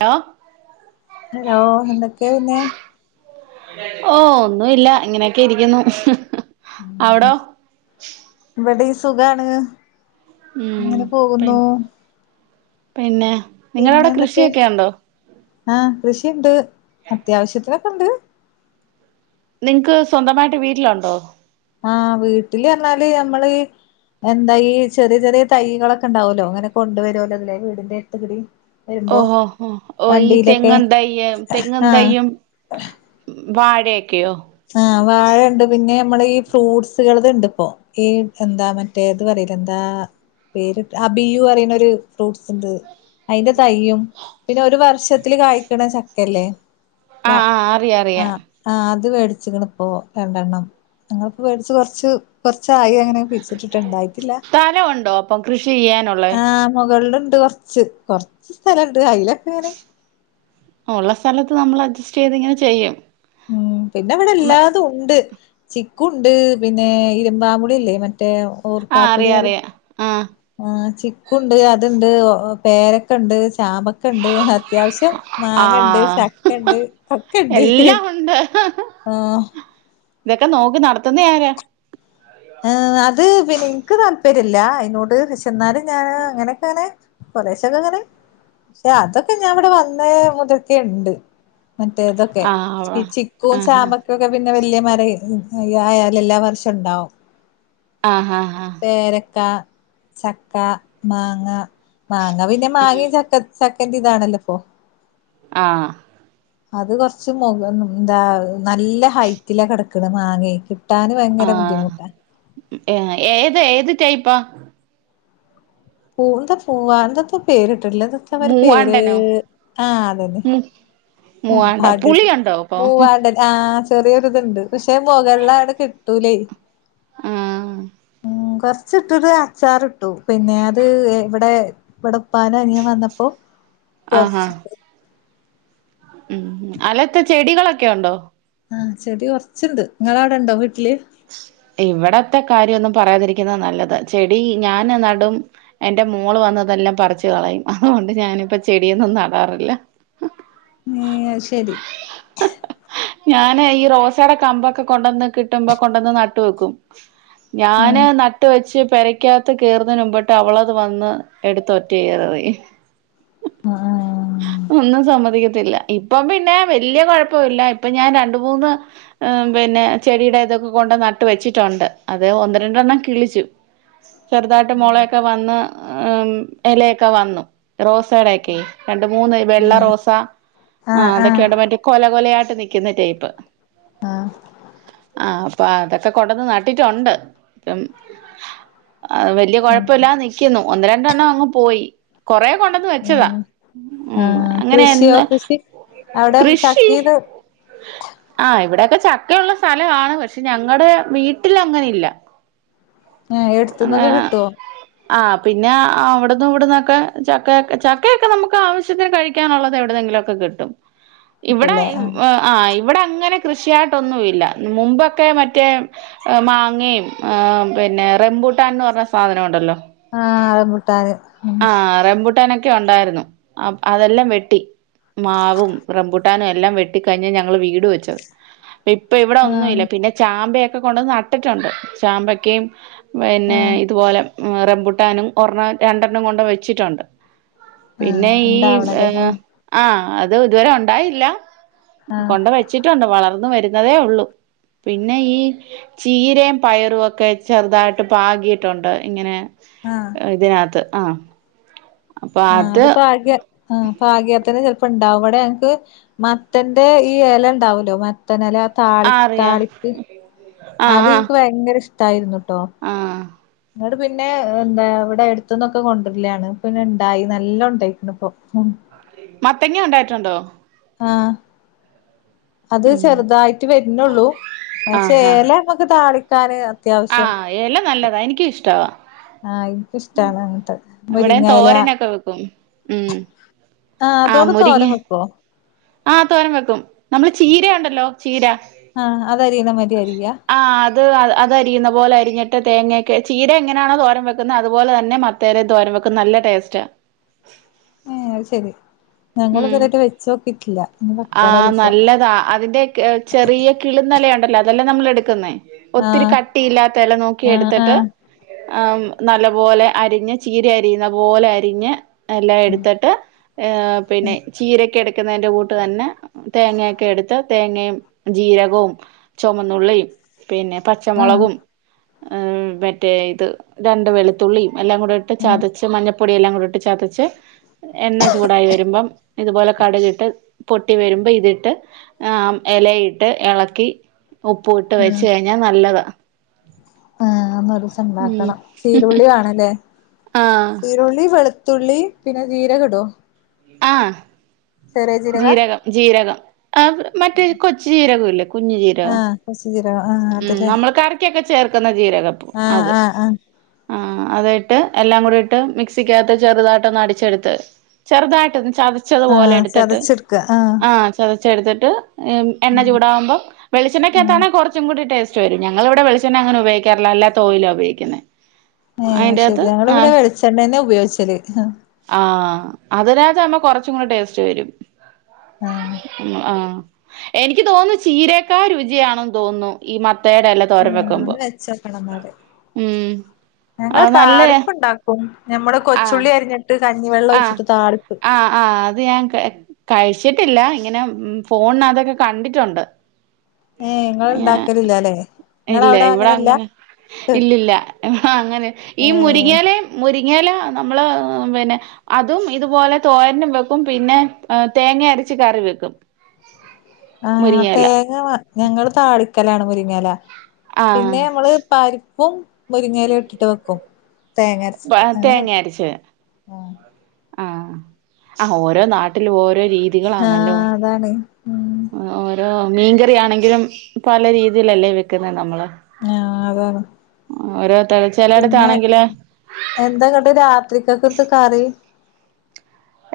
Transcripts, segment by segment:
Law hello എന്തൊക്കെയ പിന്നെ ഓ ഒന്നുല്യ ഇങ്ങനെക്കെ ഇരിക്കുന്നു അവിടോ വിടെ സുഖാണ് ഉം അങ്ങനെ പി പോകുന്നു പിന്നെ നിങ്ങളഅവിടെ കൃഷിയൊക്കെ ഉണ്ടോ ആ കൃഷിയുണ്ട് അത്യാവശ്യത്തിന് ണ്ട് നിങ്ങക്ക് സ്വന്തമായിട്ട് വീട്ടിലുണ്ടോ ആ വീട്ടില് വന്നാല് നമ്മള് എന്താ ഈ ചെറിയ ചെറിയ തൈകളൊക്കെ ഉണ്ടാവല്ലോ അങ്ങനെ കൊണ്ട വരുല്ലോ അതില്ലെ വീടിന്റെ എട്ത്തുകൂടി ഓഹോ ഓ ഓ ഈ തെങ്ങ് തയ്യ് തെങ്ങ് ആഹ് തയ്യും വാഴെ ആഹ് വാഴ ഉണ്ട് പിന്നെ നമ്മളീ ഫ്രൂട്സ്കളത് ഇണ്ട് ഇപ്പോ ഈ എന്താ മറ്റേത് പറയില്ലേ എന്താ പേര് അബിയു പറയുന്ന ഒരു ഫ്രൂട്ട്സ് ഇണ്ട് അയിൻ്റെ തയ്യും പിന്നെ ഒരു വർഷത്തില് കായ്ക്കണ ച ക്കല്ലേ ആഹ് ആഹ് അറിയാ അറിയാ ഇത് വേ ടിച്ചിക്കണ് രണ്ടെണ്ണം ഞങ്ങളിപ്പോ മേടിച്ചു കൊറച്ച് കൊറച്ചായി അങ്ങനെ പിച്ചിട്ടീട്ട് ഇണ്ടായിട്ടല്ലാ സ്ഥലം ഉണ്ടോ അപ്പം കൃഷി ചെയ്യാനുള്ളേ ആ മൊകളില ണ്ട് കൊറച്ച് കൊറച്ച് സ്ഥലൊണ്ട് അയിലൊക്കെ അങ്ങനെ ഒള്ള സ്ഥലത്ത് നമ്മള് അഡ്ജസ്റ്റ് ചെയ്തിങ്ങനെ ചെയ്യും ഉം പിന്നെ അവിടെ എല്ലാതും ഉണ്ട് ചിക്കു ഉണ്ട് പിന്നെ ഇരുമ്പാമ്പുളീല്ലേ മ ആ അറിയാ അറിയാ ആ ആ ചിക്കൂണ്ട് അതുണ്ട് പേരക്കെണ്ട് ചാമ്പക്ക ഇണ്ട് അത്യാവശ്യം മാങ്ങിണ്ട് ആഹ് ചക്കെണ്ട് കക്ക ഇണ്ട് എല്ലാം ഉണ്ട് ആ ഇതൊക്കെ നോക്കി നടത്തുന്നേ ആരാ അത് പി എനിക്ക് താല്പര്യല്ലാ അതിനോട് എന്നാലും ഞാന് അങ്ങനെയൊക്കെങ്ങനെ കൊറേശ്ശെ ക്കെ ഇങ്ങനെ പക്ഷെ അതൊക്കെ ഞാൻവടെ വന്ന മുതൽക്കെണ്ട്. മറ്റേതൊക്കെ. ആഹ് ഈ ചിക്കും ചാ ആഹ് മ്പക്യൊക്കെ പിന്നെ വല്യ മര [unintelligible] ആയാല് എല്ലാ വർഷം ഇണ്ടാവും. ആഹ് ആഹ് പേരക്കാ, ചക്കാ, മാങ്ങാ, മാങ്ങ പിന്നെ ഉം മാങ്ങയും ചക്ക ച ക്കൻ്റിം ഇതാണല്ലോ ഇപ്പോ. ആ അത് കൊറച്ച് മുക എന്താ നല്ല ഹൈറ്റിലാ കെടക്കണ് മാങ്ങേ കിട്ടാന് ഭയങ്കര ബുദ്ധിമു ഏ ഏതാ ഏത് ടൈപ്പാ? പൂവ് എന്താ പൂവാ എന്തത്താ പേര് ട്ട്ട്ട് ല്ലത്. ദെത്താ പ്പയിൻ്റെ പേര് മൂവാണ്ടനോ ആ അതന്നെ മു മൂ മൂവാണ്ട മൂവാണ്ടൻ.. പുളിയുണ്ടോ അപ്പൊ മൂവാണ്ടൻ ആ ചെറിയൊരിതുണ്ട് പക്ഷെ മൊകളിലായതോണ്ട് കിട്ടൂലേ ആഹ് [unintelligible] [unintelligible] അച്ചാറ് ഇട്ടു പിന്നെ അത് ഇവിടെ ഇവിടെ ഇപ്പന്റെ അനിയൻ വന്നപ്പോ ആഹാ കൊറച്ച് ഉം അല്ലെ ഇത്ത ചെടികളൊക്കെ ഉണ്ടോ ആഹ് ചെടി കുറച്ചുണ്ട് നിങ്ങളെ അവിടെ ഉണ്ടോ വീട്ടില് ഇവിടത്തെ കാര്യമൊന്നും പറയാതിരിക്കുന്നതാ നല്ലത് ചെടി ഞാൻ നടും എന്റെ മോൾ വന്നതെല്ലാം പറിച്ചു കളയും അതുകൊണ്ട് ഞാനിപ്പോ ചെടിയൊന്നും നടാറില്ല ശരി ഞാന് ഈ റോസയുടെ കമ്പൊക്കെ കൊണ്ടൊന്ന് കിട്ടുമ്പോ കൊണ്ടന്ന് നട്ട് വെക്കും ആഹ് ഞാന് നട്ട് വെച്ച് പെരക്കാത്ത് കേറുന്നതിനു മുമ്പട്ട് അവളത് വന്ന് എടുത്ത് ഒറ്റ ഏറ് എറിയും ആഹ് ഒന്നും സമ്മതിക്കത്തില്ല ഇപ്പം പിന്നെ വല്യ കുഴപ്പമില്ല ഇപ്പൊ ഞാൻ രണ്ട് മൂന്ന് പിന്നെ ചെടിയുടേക്കെ കൊണ്ട് നട്ട് വെച്ചിട്ടുണ്ട് അത് ഒന്ന് രണ്ടെണ്ണം കിളിച്ചു ചെറുതായിട്ട് ആഹ് മൊളയൊക്കെ വന്ന് ഉം എലയൊക്കെ വന്നു റോസെടയക്കെ രണ്ട് മൂന്ന് വെള്ള ആഹ് റോസ ആ ആഹ് ആഹ് അതൊക്കെയുണ്ട് മറ്റേ കൊല കൊലായിട്ട് നിക്ക്ന്ന ടൈപ്പ് ആ പ്പ അതൊക്കെ കൊണ്ടന്ന് നട്ടിട്ടൊണ്ട് ആ വെല്യ കൊഴപ്പില്ലാ നിക്കുന്നു ഒന്ന് രണ്ടെണ്ണങ്ങ് പോയി കൊറേ കൊണ്ടന്ന് വെച്ചതാ ആഹ് ഉം ആഹ് കൃഷിയോ അങ്ങനെയെന്നും കൃഷി അവിടെ കൃഷി ചക്കീത് ഹ് ആ ഇവടെ ഇപ്പ ചക്കയുള്ള സ്ഥല ആണ് പ ഞങ്ങടെ വീട്ടിലങ്ങനെയില്ല ആ ഏട്ത്ത്ന്നൊക്കെ കിട്ടോ ആ പിന്നെ അവിടന്നിവിടുന്നൊക്കെ ചക്കയൊ ചക്കയൊക്കെ നമുക്കാവശ്യത്തിന് കഴിക്കാനുള്ളത് എവിടെന്നെങ്കിലൊക്കെ കിട്ടും ഇവിടെ കിട്ടൂല്ലേ ഇ ആഹ് ആ് അ ഇവിടെ അങ്ങനെ കൃഷിയായിട്ടൊന്നുംല്ല മുമ്പൊ ക്കെ മറ്റേ ഏ മാങ്ങയും ഏ പിന്നെ റെംബൂട്ടാൻന്നറഞ്ഞ സാധനുണ്ടല്ലോ ആ റെംബൂട്ടാന് ഉം ക്കെ ഒണ്ടായിരുന്നു അപ്പ അതെല്ലാം വെട്ടി മാവും റെംബൂട്ടാനെല്ലാം വെട്ടി കയിഞ്ഞ് ഞങ്ങള് വീട് വെച്ചത് ഇപ്പൊ ഇവിടെ ആഹ് ഒന്നുംല്ല്യ പിന്നെ ചാമ്പയൊക്കെ കൊണ്ടന്ന് നട്ടിട്ടുണ്ട് ചാമ്പക്കയും പിന്നെ ആഹ് ഇതുപോലെ ആ റെംബുട്ടാനും ഒരെണ്ണം രണ്ടെണ്ണം കൊണ്ട് വെച്ചിട്ടൊണ്ട് ആഹ് പിന്നെ ഈ ഏ ഇണ്ടാവണല്ലേ ആഹ് ആ അത് ഇതുവരെ ഒണ്ടായില്ല ആഹ് കൊണ്ട് വെച്ചിട്ടുണ്ട് വളർന്ന് വരു അതേ ഉള്ളു പിന്നെ ഈ ചീരയും പയറും ഒക്കെ ചെറുതായിട്ട് പാകിയിട്ടുണ്ട് ഇങ്ങനേ ആഹ് ഇതിനകത്ത് ആഹ് അപ്പൊ ആഹ് അത് അതപ്പൊ ആകെ ആഹ് പാഗ്യത്തിന് ചി പണ്ടാവ അവിടെങ്ങക്ക്. മത്തന്റെ ഈ എലയിണ്ടാവുലൊ മത്തനെല താളി ആ അറിയാ താളിപ്പ് ആഹ് അത് ആഹ് എന്ക്ക് ഭയങ്കര ഇഷ് തായിരുന്നു ട്ടോ ആഹ് ന്ന്ട് പിന്നേ എന്താ ഇവിടെ അടുത്തന്നൊക്കെ കൊണ്ടരലണ്. പിന്നെ ഇണ്ടായി. നല്ലൊം ഇണ്ടായ്ക്കീണുപ്പൊ മത്തങ്ങാ ഉണ്ടായിട്ടുണ്ടോ ആഹ് അത് ഉം ചെറുതായിട്ട് വര്നൊള്ളു ആഹ് ആഹ് ചേല ഒകെ താളി കരയൊ ആഹ് എല നല്ലത എനിക്കിഷ്ടവാ. ആഹ് എനിക്കിഷ്ടാണ് അങ്ങനത്തെ ഇവിടെയും മുരിങ്ങയില തോരനൊക്കെ വെക്കും ഉം ആഹ് അതോട് മുരിങ്ങ തോരൻ വെക്കോ ആഹ് തോരം വെക്കും നമ്മള് ചീര ഉണ്ടല്ലൊ ചീര ആഹ് അതരിയ്ന്ന മരി അരിയ ത് അത് അരിയുന്ന പോലെ അരിഞ്ഞിട്ട് തേങ്ങക്കെ. ചീര എങ്ങനാണോ തോരം വെക്ക്ന്നെ അതുപോലെ തന്നെ മത്തേര തോരം വെക്കു നല്ല ടേസ്റ്റ ആഹ് അത് ശരി ഞങ്ങള് ഉം ഇതുവരായിട്ട് വെച്ച് നോക്കിട്ടില്ല ഇനി വെക്കണം ആഹ് ഒരീസം നല്ലതാ അതിന്റെ ഏഹ് ചെറിയ കിള്ന്നെലയുണ്ടല്ലൊ അതെല്ലാം നമ്മള് ടുക്ക്ന്നെ ഒത്തിരി ആഹ് കട്ടിയില്ലാത്തെല നോക്കി ആഹ് എടുത്തട്ട് ആഹ് ആമ് നല്ല പോലെ അരിഞ്ഞ്. ചീരയരിയുന്ന പോലെ അരിഞ്ഞ് എല്ല എടുത്തിട്ട് എപ് നെ ചീരൊക്കെ ട്ക്കുന്നതിന്റെ കൂട്ട് തന്നെ തേങ്ങ ഒക്കെ എടുത്ത് തേങ്ങയും ജീരകവും ചുമന്നുള്ളിം പിന്നെ ആഹ് പച്ചമൊളകും ഏമ് മറ്റേ ഇത് രണ്ട് വെളുത്തുള്ളിം എല്ലാം കൂടെട്ട് ചതച്ച് മഞ്ഞപ്പൊടി എല്ലാം കൂടെട്ട് ച ചതച്ച് എണ്ണ ചൂടായി വരു പൊട്ടി വരുമ്പൊ ഇതിട്ട് ആ എലയിട്ട് എള ക്കി ഉപ്പു ഇട്ട് വെച്ച് ആഹ് കഴിഞ്ഞാ നല്ലതാ ആഹ് ഒന്ന് ഒരീസം ഉം ഉണ്ടാക്കണം ചീരുള്ളി വേണല്ലേ ആഹ് ചീരുള്ളി വെളുത്തുള്ളി പിന്നെ ജീരകടോ ആഹ് ജീരകം ജീരകം ആ മറ്റേ കൊച്ചു ജീരകം ല്ലേ ആ കൊച്ച് ജീരാ ഉം നമ്മൾ കറിക്കൊക്കെ ചേർക്കുന്ന ജീ ജീരകം ആഹ് അത് ആഹ് ആഹ് ആ ആ അത് ഇട്ട് എല്ലാം കൂടി ഇട്ട് മിക്സിക്കാത്ത് ചെറുതായിട്ടൊന്ന് അടിച്ചെടുത്ത് ചെറുതായിട്ട് ഒന്ന് ചതച്ചതു പോലെ ആഹ് എടുത്തിട്ട് ചതച്ചെടുക്ക ആഹ് ആ ചതച്ചെടുത്തി- [unintelligible] മ് എണ്ണ ചൂടകുമ്പോ ഉം വെളിച്ചെണ്ണയ്ക്കകത്താണെ കൊറച്ച് ടേസ്റ്റ് വരും ഞങ്ങളിവിടെ വെളിച്ചെണ്ണ അങ്ങനെ ഉപോഗിക്കാറില്ല അല്ലാത്തോയിലാ ഉപോഗിക്കുന്നത് ഏ അത്ശെരി ഞങ്ങവിടെ വെളിച്ചെണ്ണേന്നേ ഉപ് ഉപയോഗിച്ചല് ആഹ് അതിനാത്താവുമ്പോ കൊറച്ചും കൂടെ ടേസ്റ്റ് വരും ഉം ആ എനിക്ക് തോന്നുന്നു ചീരയെക്കാ രുചിയാണെന്ന് തോന്നുന്നു ഈ മത് ത്തേടെല തോരൻ ആഹ് വെക്കുമ്പോ ഒന്ന് വെച്ചോക്കണം എന്നാല് ഉം അത് നല്ല നമ്മള് കൊച്ചുള്ളി അരിഞ്ഞിട്ട് കഞ്ഞിവെള്ളം ആ ഒഴിച്ചിട്ട് താളിപ്പ് ആ ആ അത് ഞാൻ കഴി കഴിച്ചിട്ടില്ല ഇങ്ങനെ ഫോണിനാ ത്തൊക്കെ കണ്ടിട്ടുണ്ട് ഏഹ് ഇങ്ങള് ഇണ്ടാക്കലില്ലാല്ലേ ഇല്ല ഇങ്ങളവിടെ ഇവിടെ അങ്ങനെല്ല അങ്ങനെ ഇല്ലില്ല അങ്ങനെ ഈ ഏഹ് മുരിങ്ങിയലേ മുരിങ്ങ മുരിങ്ങയില നമ്മള് പിന്നെ അതുംഇതുപോലെ തോരനുംവെക്കും പിന്നെ തേങ്ങഅരച്ച് കറിവെക്കും ആ തേങ്ങ ഞങ്ങള് താളിക്കലാണ് മുരിങ്ങല ആഹ് പിന്നെ നമ്മള് പരിപ്പും മുരിങ്ങയില ഇട്ടിട്ട് വെക്കും തേങ്ങ അരച്ചിട്ട് അങ്ങനെവെക്കും ആ ആ ആ ഓരോ നാട്ടിലും ഓരോ ആ രീതികളാണല്ലോ അതാണ് ഉം മീൻകറിയണെങ്കിലും പല രീതിയിലല്ലേ വെക്കുന്നത് നമ്മള് [unintelligible] ഓരോരുത്തര് പിന്നെ ചെലയിടത്താണെങ്കില് എന്താ ങ്ങട്ട് രാത്രിക്കൊക്കെ കറി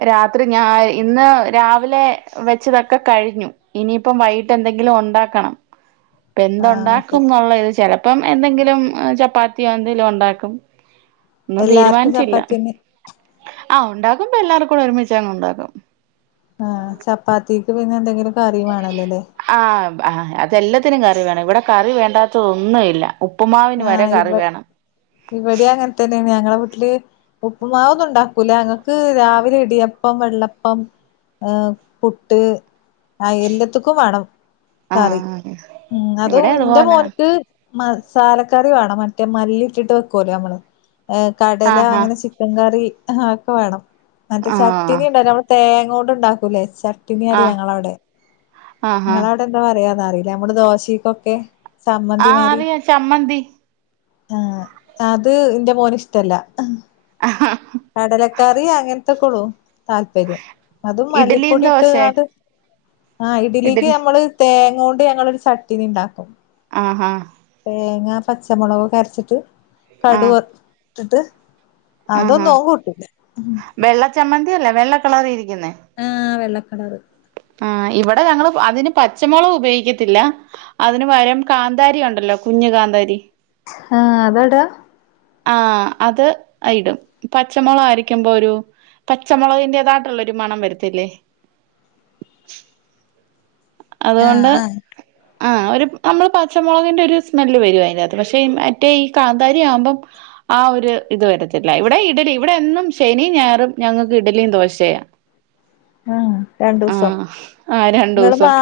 രാത്രി ഞാ ഇന്ന് രാവിലെ വെച്ചതൊക്കെ കഴിഞ്ഞു ഇനിയിപ്പം വൈകിട്ട് എന്തെങ്കിലും ഉണ്ടാക്കണം ഇപ്പ ആഹ് എന്തുണ്ടാക്കും ശരി എന്നുള്ള ഇത് ചിലപ്പോ അപ്പം എന്തെങ്കിലും ചപ്പാത്തിയോ എന്തെലും ഉണ്ടാക്കും ഒന്നും എല്ലാർക്കും തീരുമാനിച്ചില്ല ചപ്പാത്തി തന്നെ ആ ഉണ്ടാക്കുമ്പോ എല്ലാർക്കും കൂടി ഒരുമിച്ച അങ്ങ് ഉണ്ടാക്കും ആ ചപ്പാത്തിക്ക് പിന്നെ എന്തെങ്കിലും കറി വേണല്ലോല്ലേ ആ ആ അതല്ലാ ത്തിനും കറി വേണം ഇവിടെ കറി വേണ്ടാത്തതൊന്നും ഇല്ല ഉ ആ ഇവി ഇവിടെ അങ്ങനെ തന്നെയാണ് ഞങ്ങള വീട്ടില് ഉപ്പ്മാവൊന്നും ഉണ്ടാക്കൂല അങ്ങക്ക് രാവിലെ ഇടിയപ്പം വെള്ളപ്പം ഏ പുട്ട് എല്ലത്തക്കും വേണം ആ കറി ഉം അത് ഇവിടെ എന്റെ അതുപോലെ മോനിക്ക് മ സാലക്കറി വേണം മറ്റേ മല്ലി ഇട്ടിട്ട് വെക്കല്ലോ നമ്മള് ഏ കടല ആഹാ അങ്ങനെ ചിക്കൻ കറി ആ ഒക്കെ വേണം മറ്റേ ആ ചട്ട്നി ഉണ്ടല്ലോ നമ്മൾ തേങ്ങ ണ്ട് ഉണ്ടാക്കൂല്ലേ ചട്ട് ആ നറിയിം ഞങ്ങളവിടെ ആ ആ ങ്ങള അവിടെ എന്താ പറയാ അറില്ല നമ്മള് ദോശക്കൊക്കെ ചമ്മന്തി മാതിരി മ്മന്തി ആ അത് ഇന്റെ മോന് ഇഷ്ടല്ല ആഹ കറി അങ്ങനത്തെക്കെ ഉള്ളു താല്പര്യം അതും ഇഡ്ലിയും മല്ലിപ്പൊടി ദോശേ ഇട്ട്ക്കാണ്ട് ആഹ് ഇഡലിക്ക് ഇഡ്ലി നമ്മള് തേങ്ങ ണ്ട് ഞങ്ങളൊരു ചട്ടിനി ഉണ്ടാക്കും ആ ഹാ തേങ്ങാ പച്ചമുളകൊക്കെ അരച്ചിട്ട് കടു ആഹ് വർ ഇട്ടിട്ട് ആഹാ അതൊന്നും അവൻ കൂട്ടില്ല ല്ല വെള്ള കളറിൽ ഇരിക്ക കുന്നെ കളറ് ആ് ഇവിടെ ഞങ്ങള് അതിന് പച്ചമുളക് ഉപയോഗിക്കത്തില്ല അതിന് പരം കാന്താരി ഉണ്ടല്ലോ കുഞ്ഞഞ് കാന്താരി ആഹ അതാടാ ആഹ അത് ഇടും പച്ചമുളക് അരക്കുമ്പോ ഒരു പച്ചമുളക്ന്റാതായിട്ടുള്ള ഒരു മണം വരിത്തില്ലേ ആ ആഹ ആ ഒരു നമ്മൾ പച്ചമുളകിൻ്റെ ഒരു സ്മെൽ വരും അതിന്റെ അകത്ത് പക്ഷേ മറ്റേ ഈ കാന്താരിയാവുമ്പോം ആ ഒരു ഇത് വരത്തില്ല ഇവിടെ ഇഡലി ഇവിടെ എന്നും ശനിയും ഞായറും ഞങ്ങൾക്ക് ഇഡലിയും ദോശയാ ആഹ് രണ്ടു ദിവസം ആഹ് ആഹ് നിങ്ങള് രണ്ടൂസം മാ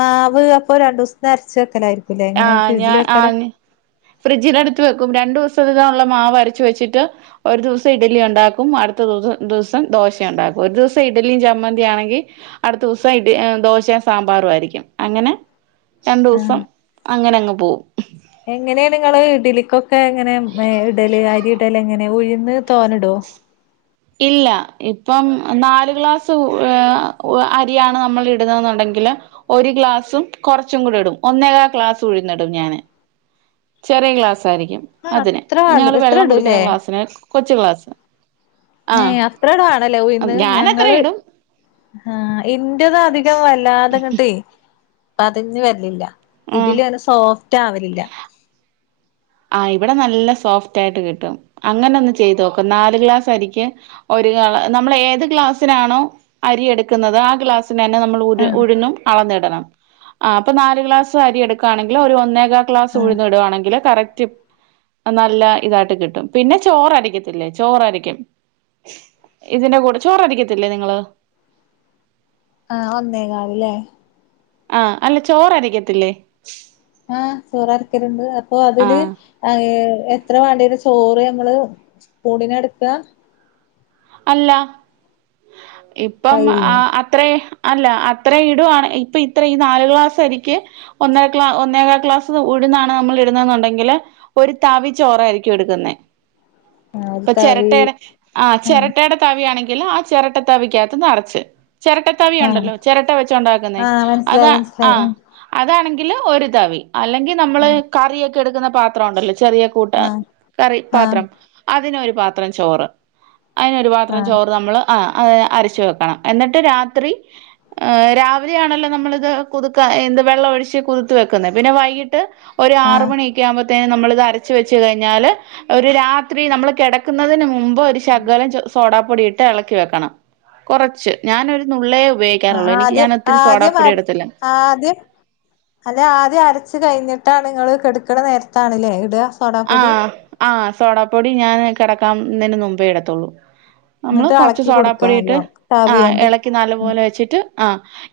മാവ് അപ്പോ രണ്ട് ദിവസത്തിന് അരച്ച് വെക്കലായി ആഹ ഞാൻ ആ ഞാ ഫ്രിഡ്ജിനടുത്ത് വെക്കും രണ്ടു ദിവസത്തിനുള്ള മാവ് അരച്ചു വെച്ചിട്ട് ഒരു ദിവസം ഇഡലി ഉണ്ടാക്കും അടുത്ത ദിവസം ദിസം ദോശ ഉണ്ടാക്കും ഒരു ദിവസം ഇഡലിയും ചമ്മന്തിയാണെങ്കിൽ അടുത്ത ദിവസം ഇഡ ദോശയും സാമ്പാറും ആയിരിക്കും അങ്ങനെ രണ്ടു ദിവസം അങ്ങനെ അങ്ങ് പോവും എങ്ങനെണ് നിങ്ങള് ഇഡ്ലിക്കൊ എങ്ങനെ ഇടൽ അരി എങ്ങനെ ഉഴുന്ന് തോന്നടോ ഇല്ല ഇപ്പം നാലു ഗ്ലാസ് അരിയാണ് നമ്മൾ ഇടുന്നെന്നുണ്ടെങ്കില് ഒരു ഗ്ലാസും കുറച്ചും കൂടി ഇടും ഒന്നേക്കാ ഗ്ലാസ് ഉഴുന്നിടും ഞാന് ചെറിയ ഗ്ലാസ് സാരിക്കും ആഹ് അതിന് അത്ര വേണ്ട ഞങൾ ഇത്ര വെള്ളം കുടിക്കുന്ന ഇടൂല്ലേ ക്ലാസിന് കൊച്ചു ഗ്ലാസ്‌ ഏ അത്ര മാണല്ലേ ഉഴുന്ന് ഞാനത്ര ഞങ്ങൾ ഇടും ആഹ ഇ ന്റേത് അധികം വല്ലാതെഅങ്ങട്ട് പതഞ്‌ വരലില്ല ആഹ് ഇതിൽ ഒന്ന് സോഫ്റ്റ് ആവലില്ല ആ ഇവിടെ നല്ല സോഫ്റ്റ് ആയിട്ട് കിട്ടും അങ്ങനെ ഒന്ന് ചെയ്ത് നോക്ക് നാല് ഗ്ലാസ് അരിക്ക് ഒരു ഗ്ലാ നമ്മൾ ഏത് ഗ്ലാസ്സിനാണോ അരിയെടുക്കുന്നത് ആ ഗ്ലാസ് തന്നെ നമ്മൾ ഉരു ആഹ് ഉഴുന്നും അളന്നിടണം ആ അപ്പൊ നാൽ ഗ്ലാസ് അരി എടുക്കുകയാണെങ്കിൽ ഒരു ഒന്നേ കാ ക്ലാസ് ആഹ് ഉഴുന്ന് ഇടാണെങ്കിൽ കറക്റ്റ് നല്ല ഇതായിട്ട് കിട്ടും പിന്നെ ചോർ അരക്കത്തില്ലേ ചോർഅരക്കും ഇതിന്റെ കൂടെ ചോർ അര ക്കത്തില്ലേ നിങ്ങള് ആഹ ഒന്നേ കാലല്ലേ ആ അല്ല ചോറരിക്കത്തില്ലേ ആഹ ചോർ അരക്കലുണ്ട് അപ്പൊ അതില് ആഹ് ആ എത്ര വേണ്ടിവരും ചോർ സ്പൂണിന് എടുക്കാ അല്ല ഇപ്പം ആ കയ്യിൽന്നോ അത്ര അല്ല അത്ര ഇടുവാണ് ഇപ്പൊ ഇത്ര ഈ നാല് ക്ലാസ് ആരിക്ക് ഒന്നേ കാ ക്ലാസ് ഉഴുന്നാണ് നമ്മൾ ഇടുന്നെന്നുണ്ടെങ്കില് ഒരു തവി ചോറായിരിക്കും എടുക്കുന്നത് ആഹ് ഒരു ഇപ്പൊ തവി ചിരട്ടയുടെ ആ ആഹ് ചിരട്ട തവിയയാണെങ്കിലിൽ ആ ചിരട്ട തവിക്കകത്ത് നിറച്ച് ചിരട്ട ആഹ് തവിയുണ്ടല്ലോ ചിരട്ട വെച്ച് ഉണ്ടാക്കുന്നേ ആഹ് മനസ്സിലായി അതാ ആ മനസ്സിലായി അതാണെങ്കിൽ ഇല്ല, ഒരു തവി അല്ലെങ്കി നമ്മള് ആഹ് കറിയക് എടുക്കുന്ന പാത്രം ഒണ്ടല്ലോ ചെറിയ കൂട്ടണ ആഹ് കറി പാത്രം, ആഹ് അതിനൊരു പാത്രം ചോറ് അയിനൊരു പാത്രം ആഹ് ചോറ് നമ്മള്, ആ. അതിന് അരച്ചു വെക്കണം എന്നിട്ട് രാത്രി ഏ രാവിലെ ആണല്ലോ നമ്മളിത് കുതുക്കാ എന്ത് വെള്ളം ഒഴിച്ച് കുതിത്ത് വെക്കുന്നത് പിന്നെ വൈകിട്ട് ഒരു ആറ് ആഹ് മണി ഒക്കെ ആകുമ്പഴത്തേന് നമ്മളിതരച്ചുവെച്ച് കഴിഞ്ഞാല് ഒരു രാത്രി നമ്മൾ കെടക്കുന്നതിന് മുമ്പ് ഒരു ശ കലം ച് സോഡാപ്പൊടിയിട്ട് എളക്കിവെക്കണം, കൊറച്ച്, ഞാനൊരു നുള്ളേ ആ ഉപയോഗിക്കാറുള്ളൂ എനിക്ക് ആദ്യം ഞാൻ ഒത്തിരി സോഡാപ്പൊടി ആദ്യംഅര ഇടത്തില്ല ആദ്യം ഹലോ ആദ്യം അരച്ച് കഴിഞ്ഞിട്ട് ട്ടാ നിങ്ങള് കെടക്കണ നേരത്താണല്ലേ ഇട്വ. ആ ആ സോഡാപ്പൊടി ഞാന് കെടക്കാംന്നേനു മുമ്പേ ഇടത്തുള്ളൂ. നമ്മള് ഇങ്ങട്ട് കൊറച്ച് എളക്കി കൊടുക്ക സോഡാപ്പൊടിയിട്ട് നല്ലോണം ആ താവിയോണ്ട് എളക്കി നല്ല ഉം പോലെ വെച്ചിട്ട് ആ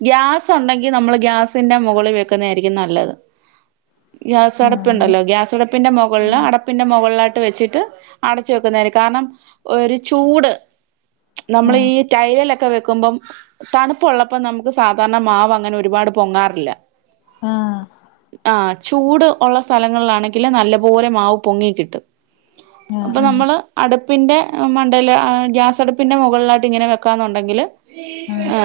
ഗ്യാസ് ഒണ്ടെങ്കി നമ്മൾ ഗ്യാസിന്റെ മുകളിൽ വെക്കുന്നയായിരിക്കും നല്ലത്. ഗ്യാസ ആ അങ്ങനെ അടുപ്പുണ്ടല്ലോ ഗ്യാസടുപ്പിന്റെ മൊക് ള്ള അടുപ്പിന്റെ മോ മുകളിലായിട്ട് വെച്ചിട്ട് അടച്ച് വെക്കുന്നന് കാരണം ഒരു ചൂട് ആ നമ്മൾ ഈ ടൈലേലൊക്കെ വെ ക്കുമ്പം തണുപ്പള്ളപ്പോ നമുക്ക് സാധാരണ മാവ് അങ്ങനെ ഒരുപാട് പൊങ്ങാറില്ല. ആ ആ ആ ചൂട് ഉള്ള സ്ഥലങ്ങളിലാണെങ്കിൽ നല്ല പോലെ മാവ് പൊങ്ങിക്കിട്ടും. ആ അപ്പൊ ആ നമ്മള് അടു പ്പിൻ്റെ മണ്ടേല് ഗ്യാസടുപ്പിൻ്റെ മുകളിലായിട്ട് ഇങ്ങനെ വെക്കാന്നുണ്ടെങ്കിൽ ആ